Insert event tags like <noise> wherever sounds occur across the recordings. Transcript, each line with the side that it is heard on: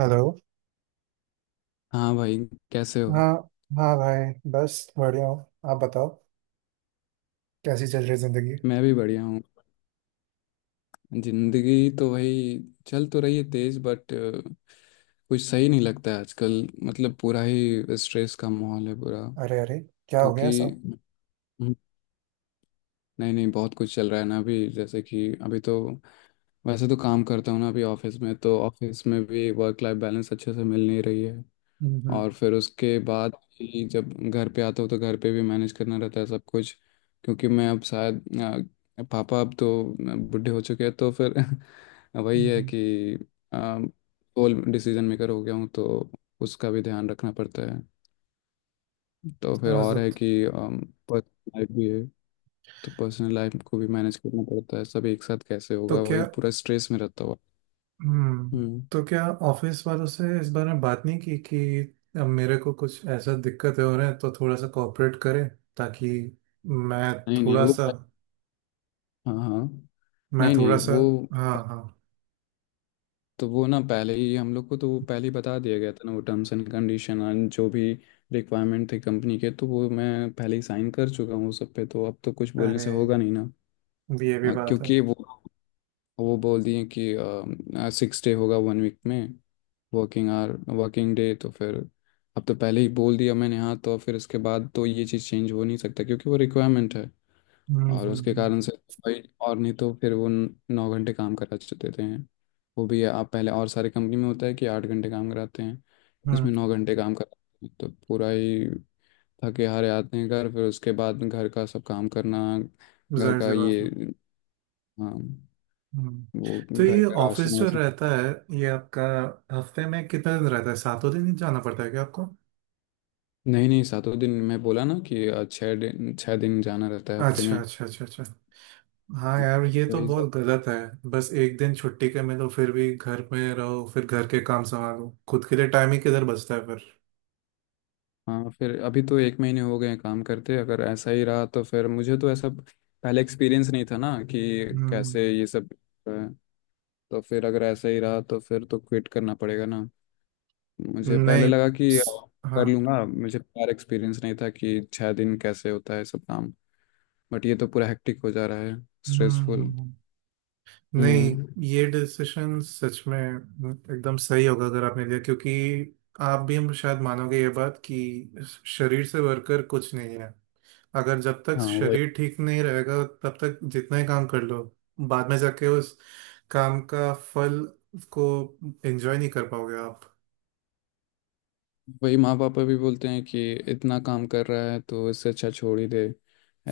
right: Hello.
left: हाँ भाई, कैसे हो।
right: हाँ, हाँ भाई, बस बढ़िया हूँ। आप बताओ, कैसी चल रही जिंदगी?
left: मैं भी बढ़िया हूँ। जिंदगी तो वही चल तो रही है तेज बट कुछ सही नहीं लगता है आजकल। मतलब पूरा ही स्ट्रेस का माहौल है पूरा।
right: अरे, अरे, क्या हो
left: क्योंकि
right: गया ऐसा?
left: हम्म, नहीं नहीं, बहुत कुछ चल रहा है ना अभी। जैसे कि अभी तो वैसे तो काम करता हूँ ना अभी ऑफिस में, तो ऑफिस में भी वर्क लाइफ बैलेंस अच्छे से मिल नहीं रही है।
right: हम्म,
left: और फिर उसके बाद ही जब घर पे आता हूँ तो घर पे भी मैनेज करना रहता है सब कुछ। क्योंकि मैं अब शायद पापा अब तो बूढ़े हो चुके हैं तो फिर <laughs> वही
right: हम्म,
left: है कि ऑल डिसीजन मेकर हो गया हूँ तो उसका भी ध्यान रखना पड़ता है। तो फिर
right: समझ रहा
left: और है
right: था।
left: कि पर्सनल लाइफ भी है, तो पर्सनल लाइफ को भी मैनेज करना पड़ता है। सब एक साथ कैसे
right: तो
left: होगा, वही
right: क्या
left: पूरा स्ट्रेस में रहता हुआ। हम्म।
right: तो क्या ऑफिस वालों से इस बारे में बात नहीं की कि अब मेरे को कुछ ऐसा दिक्कतें हो रहे हैं, तो थोड़ा सा कोऑपरेट करें, ताकि मैं
left: नहीं नहीं
right: थोड़ा
left: वो।
right: सा
left: हाँ हाँ।
right: मैं
left: नहीं नहीं
right: थोड़ा सा...
left: वो,
right: हाँ, हाँ।
left: तो वो ना पहले ही हम लोग को, तो वो पहले ही बता दिया गया था ना वो टर्म्स एंड कंडीशन एंड जो भी रिक्वायरमेंट थी कंपनी के, तो वो मैं पहले ही साइन कर चुका हूँ उस सब पे। तो अब तो कुछ बोलने
right: अरे,
left: से होगा नहीं ना।
right: ये भी बात है।
left: क्योंकि वो बोल दिए कि सिक्स डे होगा वन वीक में, वर्किंग आवर, वर्किंग डे। तो फिर अब तो पहले ही बोल दिया मैंने हाँ, तो फिर इसके बाद तो ये चीज़ चेंज हो नहीं सकता क्योंकि वो रिक्वायरमेंट है।
right: हम्म,
left: और
right: हम्म,
left: उसके
right: हम्म,
left: कारण से तो भाई और नहीं, तो फिर वो 9 घंटे काम करा देते हैं। वो भी आप पहले और सारे कंपनी में होता है कि 8 घंटे काम कराते हैं,
right: हम्म,
left: इसमें 9 घंटे काम कराते हैं। तो पूरा ही थके हारे आते हैं घर, फिर उसके बाद घर का सब काम करना, घर
right: जाहिर
left: का
right: सी बात
left: ये
right: है।
left: हाँ
right: हम्म।
left: वो
right: तो
left: घर
right: ये
left: का
right: ऑफिस
left: राशन
right: जो
left: वाशन।
right: रहता है, ये आपका हफ्ते में कितने दिन रहता है? सातों दिन ही जाना पड़ता है क्या आपको?
left: नहीं नहीं सातों दिन, मैं बोला ना कि 6 दिन, 6 दिन जाना रहता है हफ्ते
right: अच्छा,
left: में।
right: अच्छा, अच्छा, अच्छा। हाँ यार, ये तो
left: वही।
right: बहुत गलत है। बस एक दिन छुट्टी के मिलो, फिर भी घर में रहो, फिर घर के काम संभालो, खुद के लिए टाइम ही किधर बचता है फिर?
left: हाँ फिर अभी तो 1 महीने हो गए हैं काम करते, अगर ऐसा ही रहा तो फिर मुझे तो ऐसा पहले एक्सपीरियंस नहीं था ना कि
right: हम्म।
left: कैसे ये सब। अ, तो फिर अगर ऐसा ही रहा तो फिर तो क्विट करना पड़ेगा ना। मुझे पहले
right: नहीं
left: लगा कि कर
right: हाँ।
left: लूँगा, मुझे पर एक्सपीरियंस नहीं था कि 6 दिन कैसे होता है सब काम। बट ये तो पूरा हेक्टिक हो जा रहा है,
right: हम्म,
left: स्ट्रेसफुल।
right: नहीं,
left: हम्म।
right: ये डिसीजन सच में एकदम सही होगा अगर आपने लिया, क्योंकि आप भी हम शायद मानोगे ये बात कि शरीर से बढ़कर कुछ नहीं है। अगर जब तक
left: हाँ
right: शरीर ठीक नहीं रहेगा, तब तक जितना ही काम कर लो, बाद में जाके उस काम का फल को एंजॉय नहीं कर पाओगे आप।
left: वही माँ पापा भी बोलते हैं कि इतना काम कर रहा है तो इससे अच्छा छोड़ ही दे।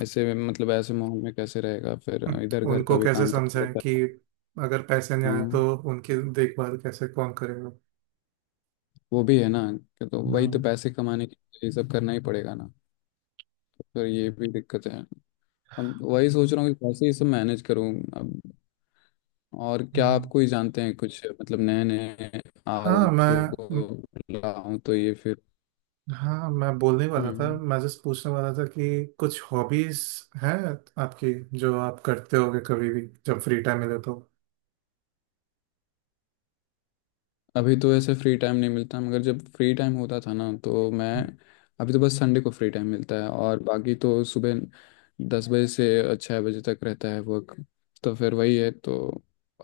left: मतलब ऐसे माहौल में कैसे रहेगा फिर, इधर
right: हम्म,
left: घर
right: उनको
left: का भी
right: कैसे
left: काम करना
right: समझाएं
left: रहता
right: कि
left: है।
right: अगर पैसे नहीं आए तो
left: हाँ
right: उनकी देखभाल कैसे कौन करेगा?
left: वो भी है ना कि तो वही तो
right: हाँ।
left: पैसे कमाने के लिए ये सब करना ही पड़ेगा ना। तो फिर ये भी दिक्कत है। अब वही सोच रहा हूँ कि कैसे ये सब मैनेज करूँ अब। और क्या
right: हम्म।
left: आपको ही जानते हैं, कुछ मतलब नए नए
right: हाँ मैं
left: आदतों को
right: म-
left: लाऊं तो ये फिर।
right: हाँ, मैं बोलने वाला था,
left: हम्म।
right: मैं जस्ट पूछने वाला था कि कुछ हॉबीज हैं आपकी, जो आप करते होगे कभी भी जब फ्री टाइम मिले तो?
left: अभी तो ऐसे फ्री टाइम नहीं मिलता, मगर जब फ्री टाइम होता था ना तो मैं, अभी तो बस संडे को फ्री टाइम मिलता है और बाकी तो सुबह 10 बजे से 6 बजे तक रहता है वर्क। तो फिर वही है तो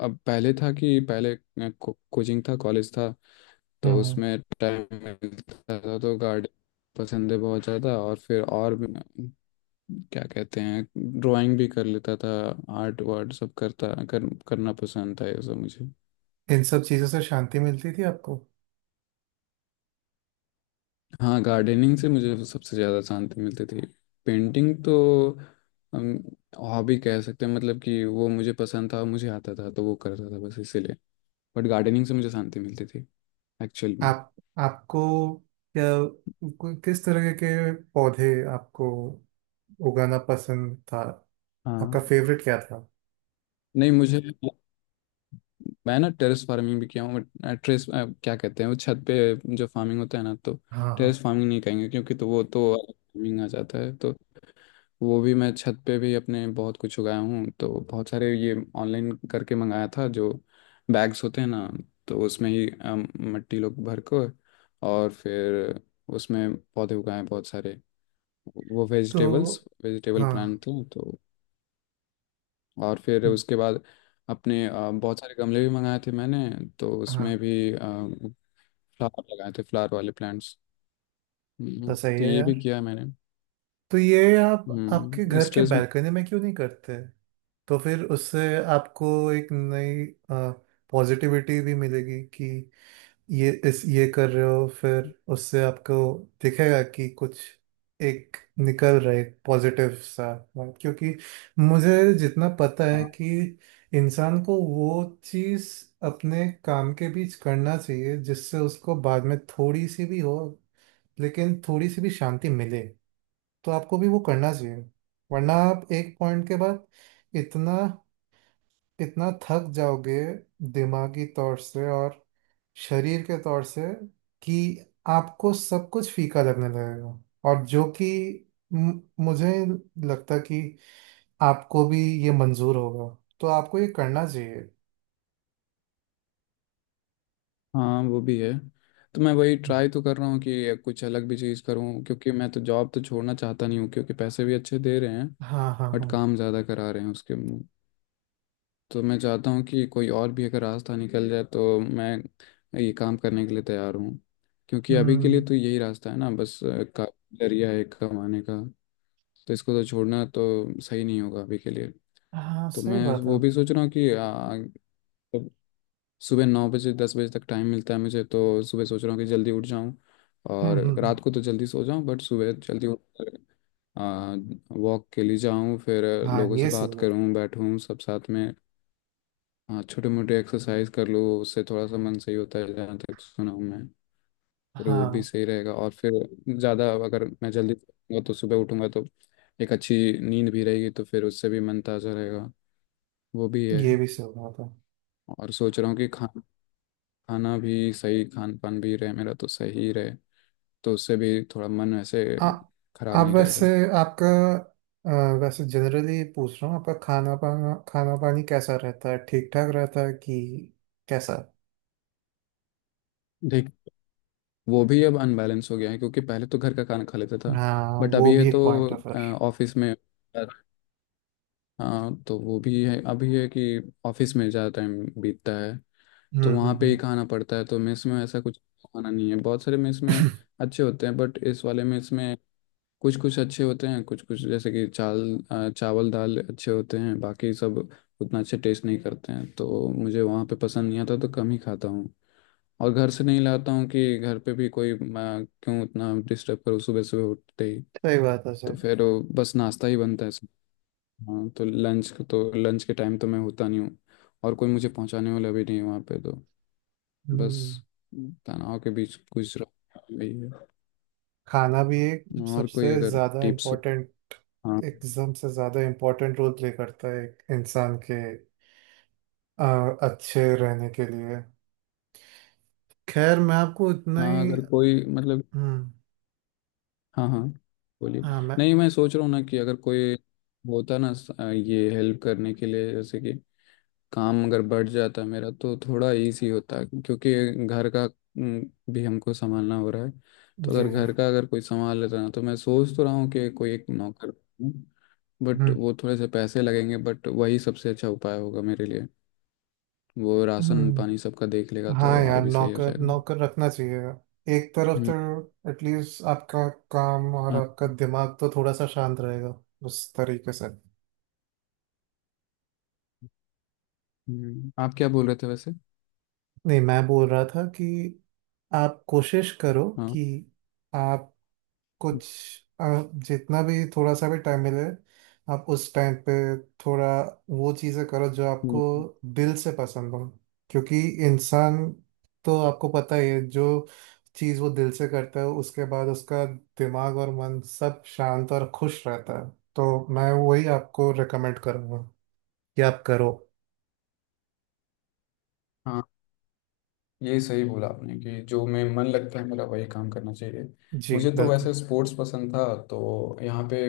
left: अब पहले था कि पहले कोचिंग था, कॉलेज था, तो
right: हम्म।
left: उसमें टाइम मिलता था। तो गार्डन पसंद है बहुत ज़्यादा। और फिर और भी क्या कहते हैं, ड्राइंग भी कर लेता था। आर्ट वार्ट सब करना पसंद था ये सब मुझे।
right: इन सब चीज़ों से शांति मिलती थी आपको?
left: हाँ गार्डनिंग से मुझे सबसे ज़्यादा शांति मिलती थी। पेंटिंग तो हम हॉबी कह सकते हैं, मतलब कि वो मुझे पसंद था, मुझे आता था तो वो करता था बस इसीलिए। बट गार्डनिंग से मुझे शांति मिलती थी एक्चुअल में।
right: आप आपको क्या किस तरह के पौधे आपको उगाना पसंद था? आपका
left: हाँ
right: फेवरेट क्या था?
left: नहीं मुझे, मैं ना टेरेस फार्मिंग भी किया हूँ। बट टेरेस क्या कहते हैं, वो छत पे जो फार्मिंग होता है ना, तो
right: हाँ, हाँ।
left: टेरेस फार्मिंग नहीं कहेंगे क्योंकि तो वो तो फार्मिंग आ जाता है तो। वो भी मैं छत पे भी अपने बहुत कुछ उगाया हूँ। तो बहुत सारे ये ऑनलाइन करके मंगाया था, जो बैग्स होते हैं ना, तो उसमें ही मिट्टी लोग भर को, और फिर उसमें पौधे उगाए बहुत सारे। वो
right: तो
left: वेजिटेबल्स, वेजिटेबल प्लांट
right: हाँ,
left: थे तो। और फिर उसके बाद अपने बहुत सारे गमले भी मंगाए थे मैंने, तो
right: हाँ।
left: उसमें भी फ्लावर लगाए थे, फ्लावर वाले प्लांट्स।
right: तो सही
left: तो
right: है
left: ये भी
right: यार।
left: किया है मैंने।
right: तो ये आप आपके घर के
left: स्ट्रेस में।
right: बालकनी में क्यों नहीं करते? तो फिर उससे आपको एक नई पॉजिटिविटी भी मिलेगी कि ये इस ये कर रहे हो, फिर उससे आपको दिखेगा कि कुछ एक निकल रहा है पॉजिटिव सा बात। क्योंकि मुझे जितना पता है कि इंसान को वो चीज़ अपने काम के बीच करना चाहिए जिससे उसको बाद में थोड़ी सी भी हो, लेकिन थोड़ी सी भी शांति मिले। तो आपको भी वो करना चाहिए, वरना आप एक पॉइंट के बाद इतना इतना थक जाओगे दिमागी तौर से और शरीर के तौर से कि आपको सब कुछ फीका लगने लगेगा। और जो कि मु- मुझे लगता कि आपको भी ये मंजूर होगा, तो आपको ये करना चाहिए।
left: हाँ वो भी है। तो मैं वही ट्राई तो कर रहा हूँ कि कुछ अलग भी चीज़ करूँ क्योंकि मैं तो जॉब तो छोड़ना चाहता नहीं हूँ क्योंकि पैसे भी अच्छे दे रहे हैं।
right: हाँ, हाँ,
left: बट
right: हाँ।
left: काम ज़्यादा करा रहे हैं उसके। तो मैं चाहता हूँ कि कोई और भी अगर रास्ता निकल जाए, तो मैं ये काम करने के लिए तैयार हूँ। क्योंकि अभी के
right: हम्म।
left: लिए तो यही रास्ता है ना बस, का जरिया है कमाने का। तो इसको तो छोड़ना तो सही नहीं होगा अभी के लिए।
right: हाँ
left: तो
right: सही
left: मैं
right: बात
left: वो
right: है।
left: भी सोच रहा हूँ कि सुबह 9 बजे 10 बजे तक टाइम मिलता है मुझे, तो सुबह सोच रहा हूँ कि जल्दी उठ जाऊँ
right: हम्म,
left: और
right: हम्म,
left: रात को तो जल्दी सो जाऊँ। बट सुबह जल्दी उठ वॉक के लिए जाऊँ, फिर
right: हाँ,
left: लोगों से
right: ये सही
left: बात
right: बात
left: करूँ, बैठूँ सब साथ में, छोटे मोटे एक्सरसाइज कर लूँ। उससे थोड़ा सा मन सही होता है जहाँ तक सुना हूँ मैं।
right: है।
left: फिर वो भी
right: हाँ,
left: सही रहेगा और फिर ज़्यादा अगर मैं जल्दी सोऊंगा तो सुबह उठूँगा तो एक अच्छी नींद भी रहेगी, तो फिर उससे भी मन ताज़ा रहेगा। वो भी है।
right: ये भी सही बात है।
left: और सोच रहा हूँ कि खा खाना भी सही, खान पान भी रहे मेरा तो सही रहे, तो उससे भी थोड़ा मन ऐसे
right: आ,
left: खराब
right: आप
left: नहीं
right: वैसे,
left: रहेगा।
right: आपका अ, वैसे जनरली पूछ रहा हूँ, आपका खाना पाना खाना पानी कैसा रहता है? ठीक ठाक रहता है कि कैसा?
left: देख वो भी अब अनबैलेंस हो गया है क्योंकि पहले तो घर का खाना खा लेता था।
right: हाँ,
left: बट
right: वो
left: अभी
right: भी
left: है तो
right: एक पॉइंट है फिर।
left: ऑफिस में। हाँ तो वो भी है, अभी है कि ऑफिस में ज़्यादा टाइम बीतता है। तो
right: हम्म,
left: वहाँ
right: हम्म,
left: पे
right: हम्म।
left: ही खाना पड़ता है। तो मेस में ऐसा कुछ खाना नहीं है। बहुत सारे मेस में
right: <clears throat>
left: अच्छे होते हैं, बट इस वाले मेस में कुछ कुछ अच्छे होते हैं, कुछ कुछ जैसे कि चावल चावल दाल अच्छे होते हैं बाकी सब उतना अच्छे टेस्ट नहीं करते हैं। तो मुझे वहाँ पे पसंद नहीं आता तो कम ही खाता हूँ। और घर से नहीं लाता हूँ कि घर पे भी कोई मैं क्यों उतना डिस्टर्ब करूँ सुबह सुबह उठते ही।
right: सही बात है, सही
left: तो
right: बात।
left: फिर वो बस नाश्ता ही बनता है सब। हाँ तो लंच, तो लंच के टाइम तो मैं होता नहीं हूँ और कोई मुझे पहुँचाने वाला भी नहीं है वहाँ पे तो। बस
right: हम्म।
left: तनाव के बीच गुजरा यही है।
right: खाना भी एक
left: और कोई
right: सबसे
left: अगर
right: ज्यादा
left: टिप्स हो।
right: इम्पोर्टेंट,
left: हाँ
right: एकदम से ज्यादा इम्पोर्टेंट रोल प्ले करता है एक इंसान के अच्छे रहने के लिए। खैर मैं आपको इतना
left: हाँ,
right: ही।
left: अगर कोई मतलब।
right: हम्म।
left: हाँ हाँ बोलिए।
right: हाँ, मैं...
left: नहीं मैं सोच रहा हूँ ना कि अगर कोई होता ना ये हेल्प करने के लिए, जैसे कि काम अगर बढ़ जाता मेरा तो थोड़ा इजी होता क्योंकि घर का भी हमको संभालना हो रहा है। तो
right: जी,
left: अगर
right: जी।
left: घर का अगर कोई संभाल लेता ना। तो मैं सोच तो रहा हूँ कि कोई एक नौकर, बट
right: हम्म,
left: वो थोड़े से पैसे लगेंगे बट वही सबसे अच्छा उपाय होगा मेरे लिए। वो राशन पानी
right: हम्म।
left: सबका देख लेगा तो
right: हाँ
left: और
right: यार,
left: भी सही हो
right: नौकर,
left: जाएगा।
right: नौकर रखना चाहिए एक तरफ
left: हम्म।
right: तो, एटलीस्ट आपका काम और
left: आप,
right: आपका दिमाग तो थोड़ा सा शांत रहेगा उस तरीके से।
left: आप क्या बोल रहे थे वैसे।
right: नहीं, मैं बोल रहा था कि आप कोशिश करो
left: हाँ।
right: कि आप कुछ... जितना भी थोड़ा सा भी टाइम मिले, आप उस टाइम पे थोड़ा वो चीज़ें करो जो आपको
left: हम्म,
right: दिल से पसंद हो। क्योंकि इंसान, तो आपको पता ही है, जो चीज़ वो दिल से करता है उसके बाद उसका दिमाग और मन सब शांत और खुश रहता है। तो मैं वही आपको रेकमेंड करूँगा कि आप करो।
left: हाँ ये सही बोला आपने कि जो मैं मन लगता है मेरा वही काम करना चाहिए।
right: जी
left: मुझे तो
right: बिल्कुल।
left: वैसे स्पोर्ट्स पसंद था, तो यहाँ पे,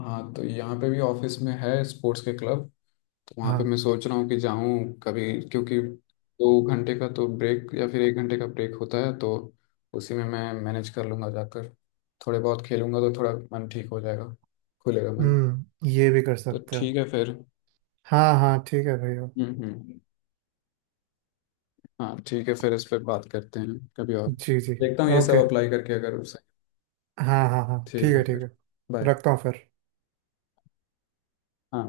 left: हाँ तो यहाँ पे भी ऑफिस में है स्पोर्ट्स के क्लब। तो वहाँ पे
right: हाँ।
left: मैं सोच रहा हूँ कि जाऊँ कभी क्योंकि 2 घंटे का तो ब्रेक या फिर 1 घंटे का ब्रेक होता है तो उसी में मैं मैनेज कर लूँगा जाकर। थोड़े बहुत खेलूँगा तो थोड़ा मन ठीक हो जाएगा, खुलेगा मन।
right: हम्म, ये भी कर
left: तो
right: सकते हो।
left: ठीक है फिर।
right: हाँ, हाँ, ठीक है भैया।
left: हम्म। हाँ ठीक है, फिर इस पर बात करते हैं कभी और।
right: जी, जी।
left: देखता हूँ ये
right: ओके।
left: सब अप्लाई करके अगर।
right: हाँ, हाँ, हाँ, ठीक
left: ठीक है
right: है, ठीक
left: फिर,
right: है।
left: बाय।
right: रखता हूँ फिर।
left: हाँ।